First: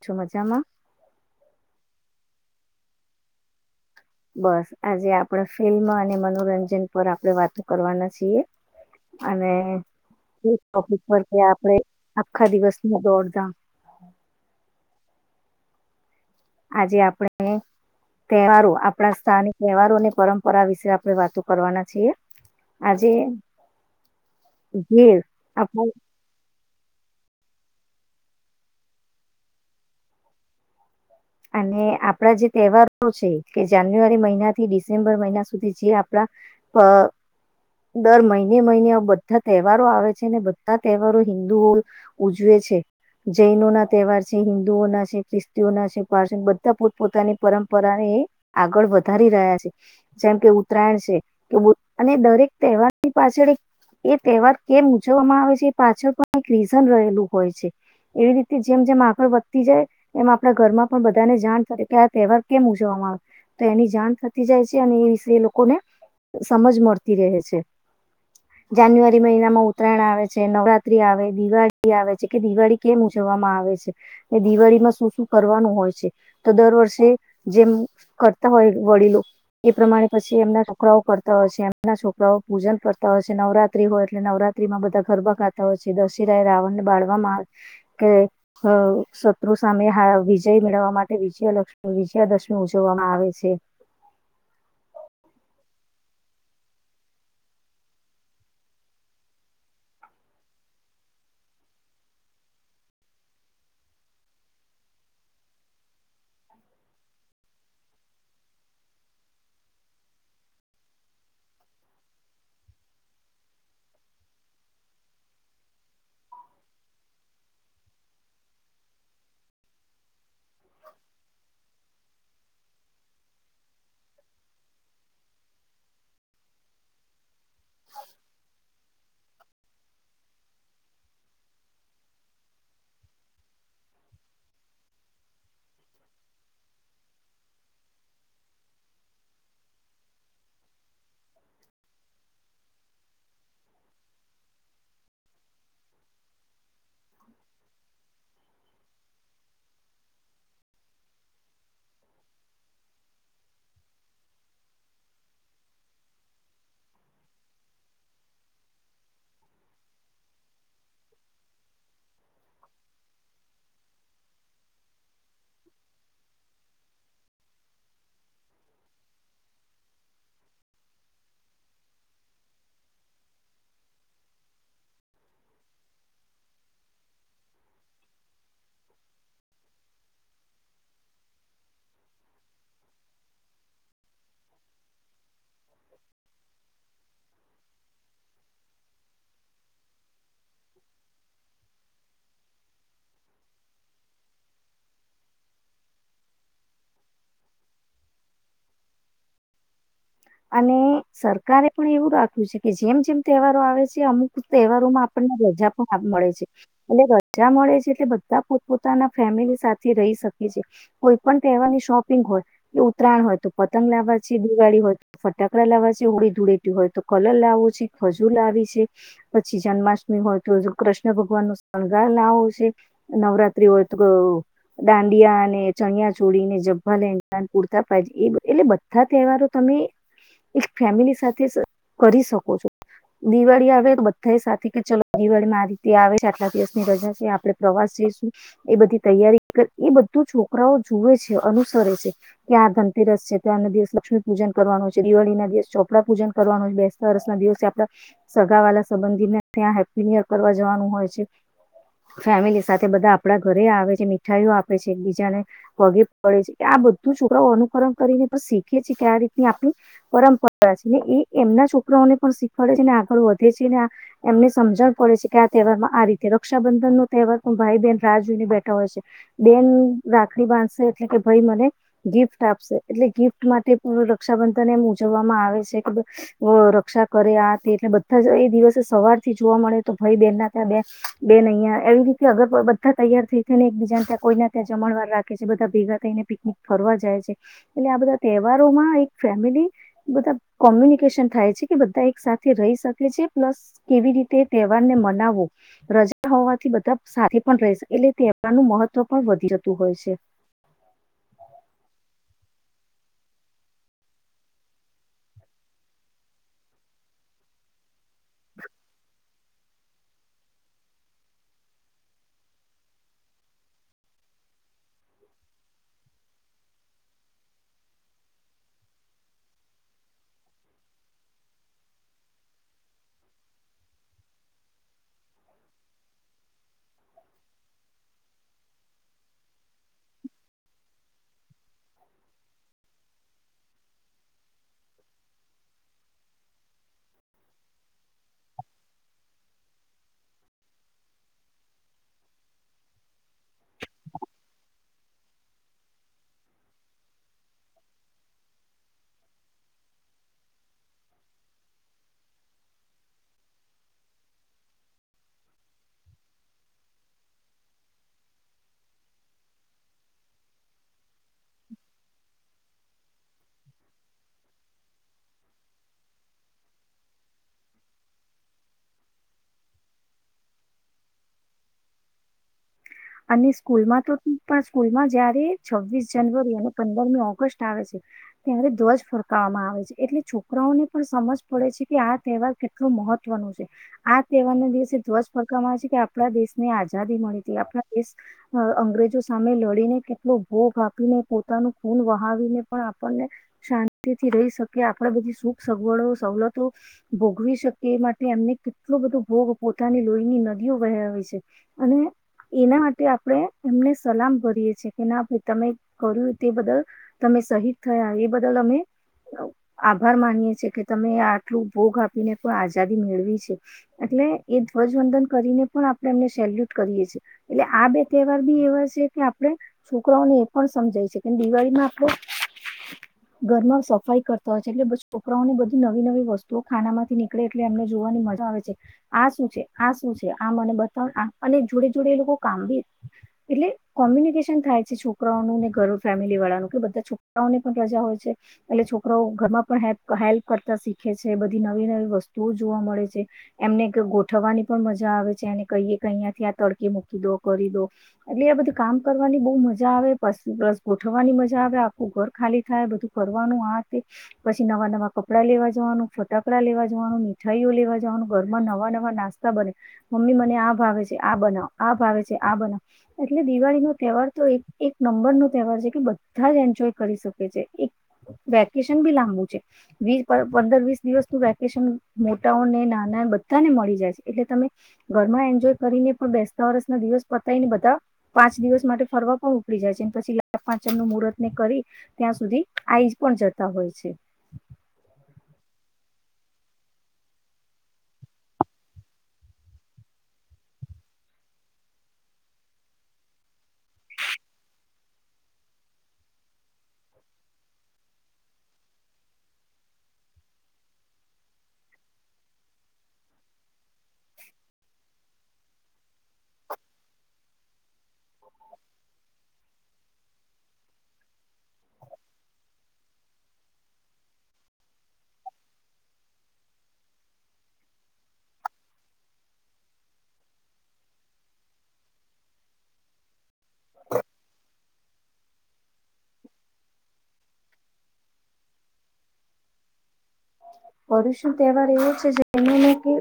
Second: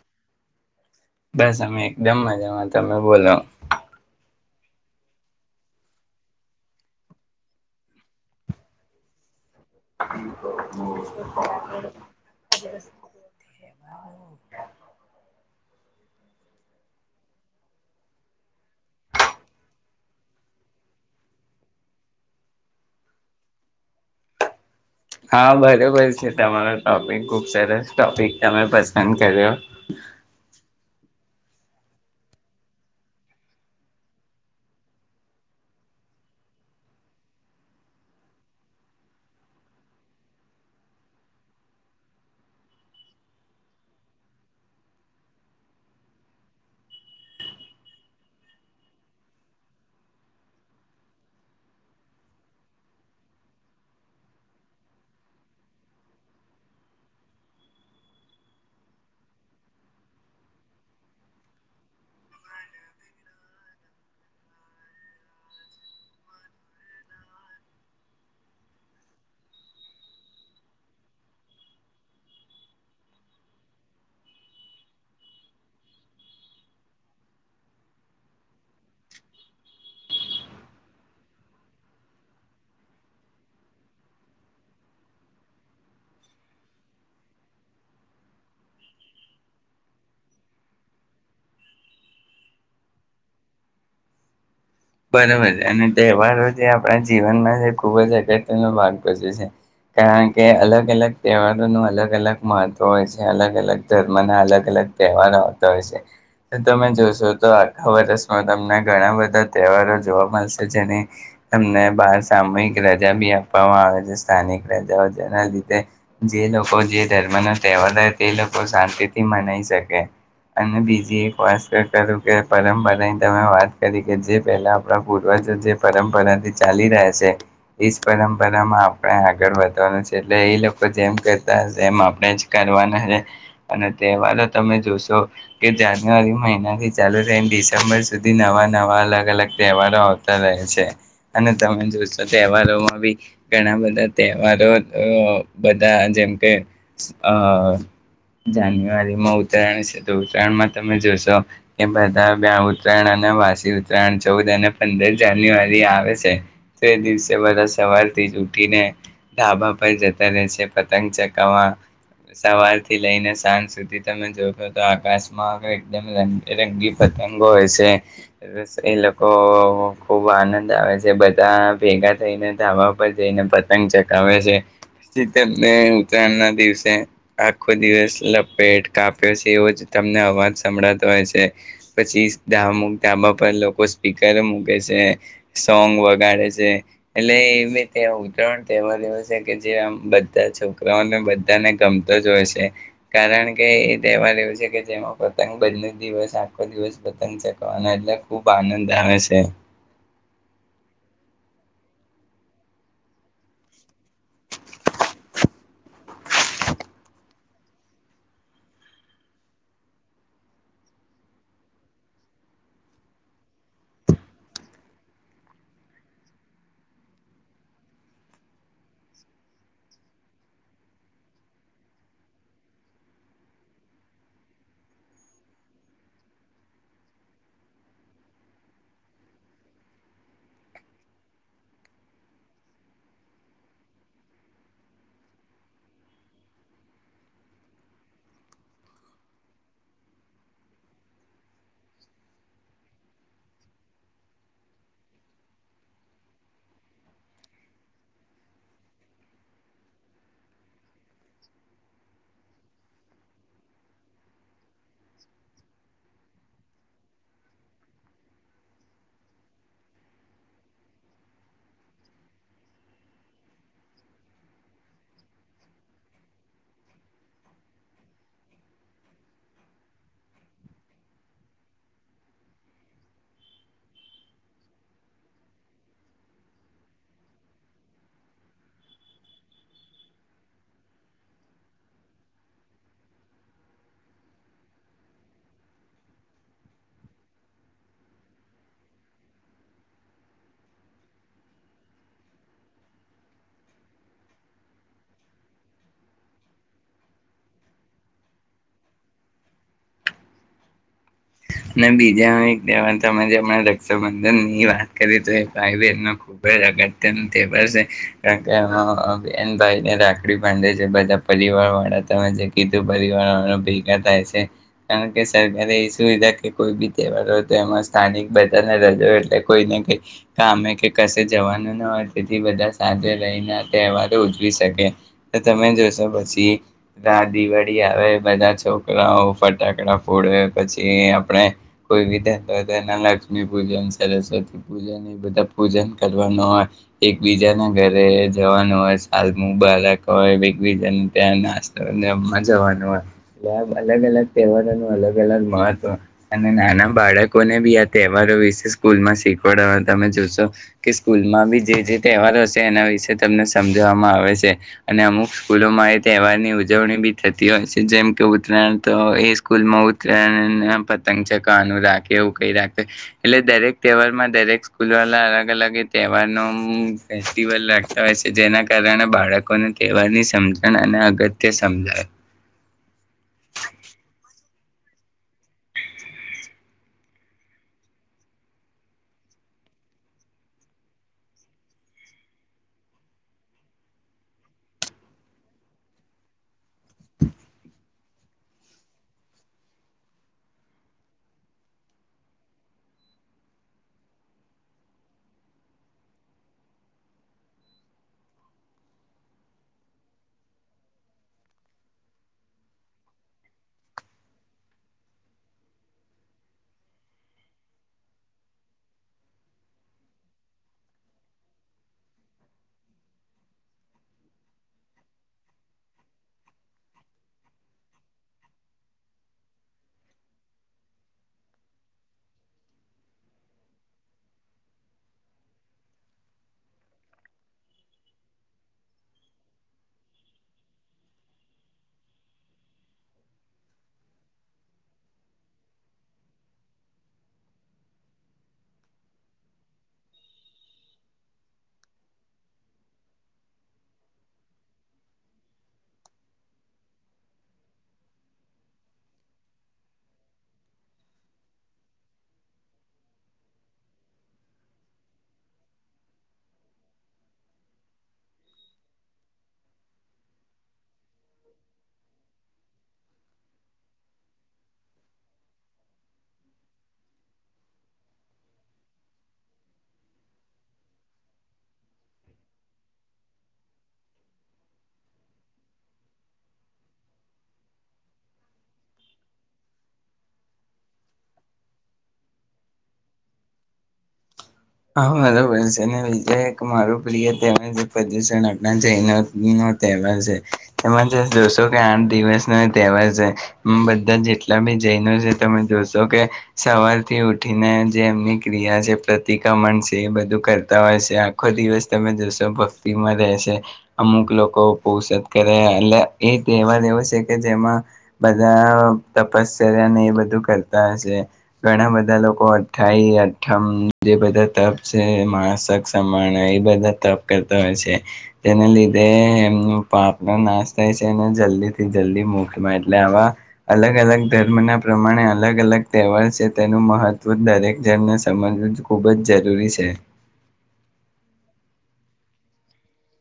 છો મજામાં. જમવા જવાન તમે બોલો. બસ આજે આપડા ફિલ્મ અને મનોરંજન પર આપડે વાતો કરવાના છીએ અને કે આપડી ફરતે આપડે આખા દિવસની દોડધામ. આજે આપણે તહેવારો આપણા સ્થાાનિક તહેવારોની પરંપરા વિશે આપડે વાતો કરવાના છીએ. આજે ઘેર હા આપણ બરોબર છે. તમારુ ટોપિક. ખુબ સરસ ટોપિક તમે પસંદ કર્યો. અને આપડા જે તહેવારો છે કે જાન્યુઆરી મહિનાથી ડિસેમ્બર મહિના સુધી જે આપડા અ દર મહિને-મહિને બધા તહેવારો આવે છે ને બધા તહેવારો હિન્દુઓ ઉજવે છે. જૈનોના તહેવાર છે, હિન્દુઓના છે, ખ્રિસ્તીઓના છે. [unintelligible] બધા પોત-પોતાની પરંપરાને આગળ વધારી રહ્યા છે. જેમ કે ઉત્તરાયણ છે કે અને દરેક તહેવારની પાછળ એક એ તહેવાર કેમ ઉજવવામાં આવે છે એ પાછળ પણ એક રીઝન રહેલું હોય છે. એવી રીતે જેમ-જેમ આગળ વધતી જાય એમ આપડા ઘરમાં પણ બધાને જાણ થ કે આ તહેવાર કેમ ઉજવવામાં આવે. તો એની જાણ થતી જાય છે અને એ વિશે એ લોકોને સમજ મળતી રહે છે. જાન્યુઆરી મહિનામાં ઉત્તરાયણ આવે છે. નવરાત્રી આવે, દિવાળી આવે છે, કે દિવાળી કેમ ઉજવવામાં આવે છે. દિવાળીમાં શું શું કરવાનું હોય છે. તો દર વર્ષે જેમ કરતા હોય વડીલો એ પ્રમાણે પછી એમના છોકરાઓ કરતા હોય છે. એમના છોકરાઓ પૂજન કરતા હોય છે. નવરાત્રી હોય એટલે નવરાત્રીમાં બધા ગરબા ગાતા હોય છે. દશેરાએ રાવણને બાળવામાં આવે કે અ શત્રુ સામે વિજય મેળવવા માટે વિજયાલક્ષ્મી, વિજયાદશમી ઉજવવામાં આવે છે. બરોબર છે. અને તહેવારો જે આપડા જીવનમાં જે ખૂબ જ અગત્યનો ભાગ ભજવે છે. કારણ કે અલગ-અલગ તહેવારોનું અલગ-અલગ મહત્વ હોય છે. અલગ-અલગ ધર્મના અલગ-અલગ તહેવારો આવતા હોય છે. તો તમે જોશો તો આખા વર્ષમાં તમને ઘણા બધા તહેવારો જોવા મળશે. જેને તમને બાર સામૂહિક રજા બી આપવામાં આવે છે. સ્થાનિક રજાઓ જેના લીધે જે લોકો જે ધર્મનો તહેવાર હોય તે લોકો શાંતિથી મનાઈ શકે. અને બીજી એક વસ્ટ કરું કે પરંપરાની તમે વાત કરી કે જે પેલા આપડા પૂર્વજો જે પરંપરાથી ચાલી રહે છે. એજ પરંપરામાં આપડે આગળ વધવાનું છે. એટલે એ લોકો જેમ કરતાશે એમ આપડે જ કરવાના છે. અને તહેવારો તમે જોશો કે જાન્યુઆરી મહિના થી ચાલુ થઈ ને ડિસેમ્બર સુધી નવા-નવા અલ અલગ તહેવારો આવતા રહે છે. અને તમે જોશો તહેવારોમાં બી ઘણા બધા તહેવારો અ બધા જેમ કે અ જાન્યુઆરીમાં ઉત્તરાયણ છે. તો ઉત્તરાયણમાં તમે જોશો કે બધા બે ઉત્તરાયણ અને વાસી ઉતરાયણ ચૌદ અને પંદર જાન્યુઆરી આવે છે. તો એ દિવસે બધા સવારથી જ ઉઠીને ધાબા પર જતા રહે છે પતંગ ચકાવા. સવારથી લઈને સાંજ સુધી તમે જોશો તો આકાશમાં એકદમ રંગેરંગી પતંગો હોય છે. એ લોકો ખૂબ આનંદ આવે છે. બધા ભેગા થઈને ધાબા પર જઈને પતંગ ચગાવે છે. પછી તેમને ઉતરાયણના દિવસે આખો દિવસ લપેટ, કાપ્યો છે, એવો જ તમને અવાજ સંભળાતો હોય છે. પછી ધામુક ધાબા પર લોકો સ્પીકર મૂકે છે. સોંગ વગાડે છે. એટલે એ બી ત્યાં ઉતરાણ તહેવાર એવો છે કે જે આમ બધા છોકરાઓને બધાને ગમતો જ હોય છે. કારણ કે એ તહેવાર એવો છે કે જેમાં પતંગ બંને દિવસ આખો દિવસ પતંગ ચકવાના એટલે ખૂબ ખૂબ આનંદ આવે છે. અને સરકારે પણ એવું રાખ્યું છે કે જેમ જેમ તહેવારો આવે છે. અમુક તહેવારોમાં આપડને રજા પણ મળે છે. એટલે રજા મળે છે એટલે બધા પોતપોતાના ફેમિલી સાથે રહી શકે છે. કોઈ પણ તહેવારની શોપિંગ હોય કે ઉત્તરાયણ હોય તો પતંગ લાવવા છે. દિવાળી હોય તો ફટાકડા લાવા છે. હોળી ધૂળેટી હોય તો કલર લાવો છે. ખજુર લાવી છે. પછી જન્માષ્ટમી હોય તો કૃષ્ણ ભગવાનનો શણગાર લાવો છે. નવરાત્રી હોય તો દાંડિયાને, ચણિયા-ચોળીને, ઝભ્ભા-લેઘા, કુર્તા પજા એ એટલે બધા તહેવારો તમે એક ફેમિલી સાથે કરી શકો છો. દિવાળી આવે તો બધા એ સાથે કે ચલો દિવાળીમાં આ રીતે આવે છે. આટલા દિવસની રજા છે. આપડે પ્રવાસ જઈશું એ બધી તૈયારી એ બધું છોકરાઓ જુવે છે. અનુસરે છે. કે આ ધનતેરસ છે. તો આના દિવસ લક્ષ્મી પૂજન કરવાનું છે દિવાળીના જે ચોપડા પૂજન કરવાનું હોય, બેસતા વરસના દિવસે આપડા સગાવાલા સંબંધીને ત્યાં હેપ્પી ન્યુ યર કરવા જવાનું હોય છે, ફેમિલી સાથે બધા આપડા ઘરે આવે છે, મીઠાઈઓ આપે છે, એકબીજાને પગે પડે છે, આ બધું છોકરાઓ અનુકરણ કરીને પણ શીખીએ છીએ કે, આ રીતની આપણી પરંપરા છે ને એ એમના છોકરાઓને પણ શીખવાડે છે ને આગળ વધે છે ને એમને સમજણ પડે છે કે આ તહેવારમાં આ રીતે રક્ષાબંધનનો તહેવાર પણ ભાઈ બહેન રાહ જોઈને બેઠા હોય છે, બેન રાખડી બાંધશે એટલે કે ભઈ મને ગિફ્ટ આપશે એટલે ગિફ્ટ માટે પણ રક્ષાબંધ ધાને એમ ઉજવવામાં આવે છે કે બ અ રક્ષા કરે આ તે એટલે બધા એ દિવસે સવારથી જોવા મળે તો ભઈ બેનના ત્યાં બે બેન અહીંયા એવી રીતે અગર બધા તૈયાર થઈ થઈને એકબીજાન ત્યાં કોઈના ત્યાં જમણવાર રાખે છે, બધા ભેગા થઈને પિકનિક ફરવા જાય છે, એટલે આ બધા તહેવારોમાં એક ફેમિલી બધા કોમ્યુનિકેશન થાય છે કે, બધા એક સાથે રહી શકે છે પ્લસ કેવી રીતે તહેવારને મનાવો રજા હોવાથી બધા સાથે પણ રેશ એટલે તહેવારનું મહત્વ પણ વધી જતું હોય છે. અને બીજા એક તહેવાર તમે જેમ રક્ષાબંધનની વાત કરીએ તો એ આઈ બેનનો ખૂબ જ અગત્યનો તેહવાર સે કે કે હ હ એમ થાય રાખડી બાંધે છે બધા પરિવારવાળા ત જે કીધું પરિવારવાળા ભેગા થાય છે કારણ કે, સરકારે એ સુવિધા કે કોઈ બી તહેવારો હોય તો એમાં સ્થાનિક બધાને રજા એટલે કોઈને કઈ કામે કે કશે જવાનું ન હોય તેથી બધા સાથે રહીને તહેવારો ઉજવી શકે તો તમે જોશો પછી રા દિવાળી આવે બધા છોકરાઓ ફટાકડા ફોડે પછી આપ રે કોઇરીતે [unintelligible] લક્ષ્મી પૂજન, સરસ્વતી પૂજન એ બધા પૂજન કરવાનું હોય એકબીજાના ઘરે જવાનું હોય સાલમું બાળક હોય એકબીજાન ત્યાં નાસ્તોને જવાનું હોય એટલે આ અલગ અલગ તહેવારો ન અલગ અલગ મહત્વ અને નાના બાળકોને બી આ તહેવારો વિશે સ્કૂલમાં શીખવાડવા તમે જોશો કે સ્કૂલમાં બી જે જે તહેવારો સે, એના વિશે તમને સમજવામાં આવે સે, અને અમુક સ્કૂલોમાં એ તહેવારની ઉજવણી બી થતી હોય સે, જેમ કે ઉત્તરાયણ તો એ સ્કૂલમાં ઉત્તરાયણ ને આ પત તન ચકાનું રાખે એવું કઈ રાખે એટલે દરેક તહેવારમાં દરેક સ્કૂલવાલા અલગ અલગ તહેવાર નો ફેસ્ટિવલ રાખતા હોય સે, જેના કારણે બાળકોને તહેવારની સમજણ અને અગત્ય સમજાય. અને સ્કૂલમાં તો તું પણ સ્કૂલમાં જયારે છવ્વીસ જનવરી અને પંદરમી ઓગસ્ટ આવે છે, ત્યારે ધ્વજ ફરકાવવામાં આવે છે, એટલે છોકરાઓને પણ સમજ પડે છે કે આ તહેવાર કેટલો મહત્વનો છે, આ તહેવારના દિવસે ધ્વજ ફરકાવવામાં આવે છે કે આપણા દેશ ને આઝાદી મળીતી આપડા એસ અ અંગ્રેજો સામે લડીને કેટલો ભોગ આપીને પોતાનું ખૂન વહાવીને પણ આપણને શાંતિથી રહી શકે આપણા બધી સુખ સગવડો સવલતો ભોગવી શકીએ એ માટે એમને કેટલો બધો ભોગ પોતાની લોહીની નદીઓ વહેવે છે અને એના માટે આપણે એમને સલામ ભરીએ છીએ કે ના ભાઈ તમે કર્યું તે બદલ તમે શહીદ થયા એ બદલ અમે અઉ આભાર માનીએ છેએ કે, તમે આટલું ભોગ આપીને પણ આઝાદી મેળવી છે, એટલે એ ધ્વજવંદન કરીને પણ આપણે એમને સેલ્યુટ કરીએ છીએ. એટલે આ બે તહેવાર બી એવા છે કે આપડે છોકરાઓને એ પણ સમજાય છે કે દિવાળીમાં આપડે ઘરમાં સફાઈ કરતા હોય છે, એટલે બસ છોકરાઓને બધી નવી નવી વસ્તુઓ ખાનામાંથી નીકળે એટલે એમને જોવાની મજા આવે છે, આ શું છે? આ શું છે? આ મને બતાવ આ અને જોડે જોડે એ લોકો કામ બી એટલે કોમ્યુનિકેશન થાય છે છોકરાઓનું ને ઘર ફેમિલીવાળાનું કે બધા છોકરાઓને પણ રજા હોય છે, એટલે છોકરાઓ ઘરમાં પણ હેલ્પ હેલ્પ કરતા શીખે છે, બધી નવી નવી વસ્તુઓ જોવા મળે છે, એમને ક ગોઠવવાની પણ મજા આવે છે, અને કઈએ કહીયાંથી આ તડકે મૂક કી દો કરી દો, એટલે આ બધું કામ કરવાની બહુ મજા આવે પસી બસ ગોઠવવાની મજા આવે, આખું ઘર ખાલી થાય બધું કરવાનું આ તે પછી નવા નવા કપડાં લેવા જવાનું, ફટાકડા લેવા જવાનું, મીઠાઈઓ લેવા જવાનું, ઘરમાં નવા નવા નાસ્તા બને, મમ્મી મને આ ભાવે છે આ બનાવો આ ભાવે છે આ બનાવ. એટલે દિવાળીનો તહેવાર તો એક એક નંબરનો તહેવાર છે કે, બધા જ એન્જોય કરી શકે છે, એક વેકેશન બી લાંબુ છે, વીર પર પંદર વિસ દિવસનું વેકેશન મોટાઓને નાના બધાને મળી જાય છે, એટલે તમે ઘરમાં એન્જોય કરીને પણ બેસ્ટ વરસના દિવસ પતાય ને બધા પાંચ દિવસ માટે ફરવા પણ ઉપડી જાય છે, પછી લા પાચમનું મુરતને કરી ત્યાં સુધી આઈજ પણ જતા હોય છે. હા, મારો પન છ ને બીજે એક મારો પ્રિય તહેવાર છે, પદયુશણ આપના જૈનોની નો તહેવાર છે, એમાં તેમ જોશો કે આઠ દિવસ ન તહેવાર છે, બધા જેટલા બી જૈનો છે તમે જોશો કે સવારથી ઉઠીને જે એમની ક્રિયા છે, પ્રત તિકમણ છે એ બધું કરતા હોય સે, આખો દિવસ તમે જોશો ભક્તિમાં રહેશે. અમુક લોકો પોૌષધ કરે એટલે એ તહેવાર એવો સે કે, જેમાં બધા તપસચર્યા અને એ બધું કરતા હોય સે, ઘણા બધા લોકો અઠાઈ અઠમ જે બધા તપ સે એ માણસ સક સમયના એ બધા તપ કરતા હોય છે, તેના લીધે એમનું પાપનો નાશ થાય સે, એને જલ્દીથી જલ્દી મોક મળે, એટલે આવા અલગ અલગ ધર્મના પ્રમાણે અલગ અલગ તહેવાર સે, તેનું મહત્વ દરેક જનને સમજવું જો ખૂબ જ જરૂરી છે. પરૂશું તહેવાર એવો છે જેને ને કે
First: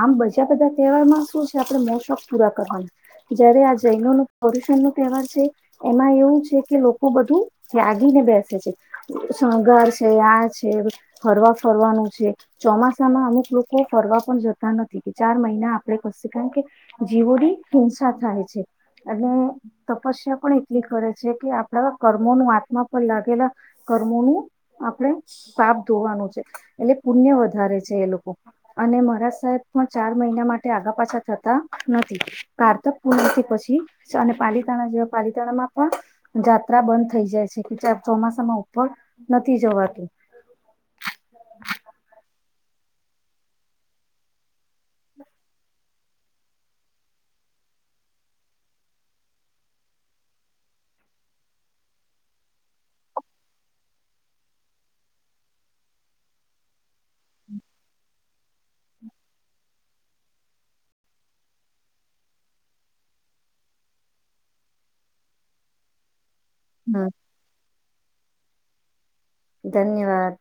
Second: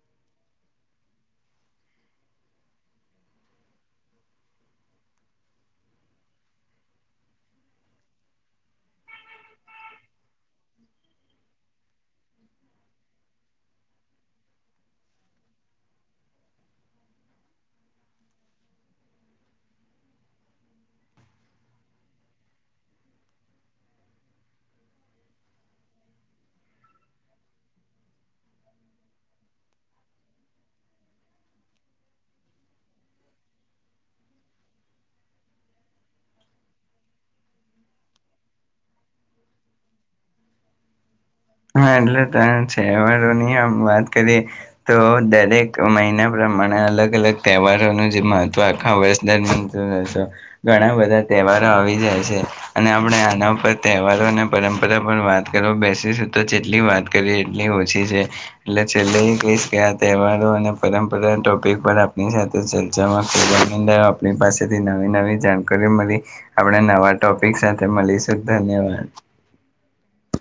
આમ બજા બધા તહેવારમાં શું છે આપણે મો શોક પૂરા કરવાનું, જયારે આ જૈનો નો પર્યુષણનો તહેવાર છે, એમાં એવું છે કે, લોકો બધું ત્યાગીને બેસે છે, શણગાર છે, આ છે, હરવા ફરવાનું છે ચોમાસામાં અમુક લોકો ફરવા પણ જતા નથી કે, ચાર મહિના આપડે કશે કારણ કે, જીવોની હિંસા થાય છે, અને તપસ્યા પણ એટલી કરે છે કે, આપણા કર્મોનો આત્મા પર લાગેલા કર્મોનું આપણે પાપ ધોવાનું છે. એટલે પુણ્ય વધારે છે એ લોકો અને મહારાજ સાહેબ પણ ચાર મહિના માટે આઘા પાછા થતા નથી. કારતક પુનમથી પછી સ અને પાલીતાણા જેવા પાલીતાણામાં પણ જાત્રા બંધ થઈ જાય છે કે, ચા ચોમાસામાં ઉપર નથી જવાતું. હા, એટલે તાન તહેવારોની આ વાત કરીએ તો દરેક મહિના પ્રમાણે અલગ અલગ તહેવારોનું જે મહત્વ આખા વર્ષ દરમિયાન [unintelligible] ઘણા બધા તહેવારો આવી જાય છે, અને આપણે આના પર તહેવારો અને પરંપરા પર વાત કરવા બેસીસુ તો જેટલી વાત કરીએ એટલી ઓછી છે, એટલે છેલ્લે એ કહીશ કે આ તહેવારો અને પરંપરા ટોપિક પર આપની સાથે ચર્ચામાં [unintelligible] આપની પાસેથી નવી નવી જાણકારી મલી આપડે હા નવા ટોપિક સાથે મલીશ તે ધન્યવાદ. ધન્યવાદ.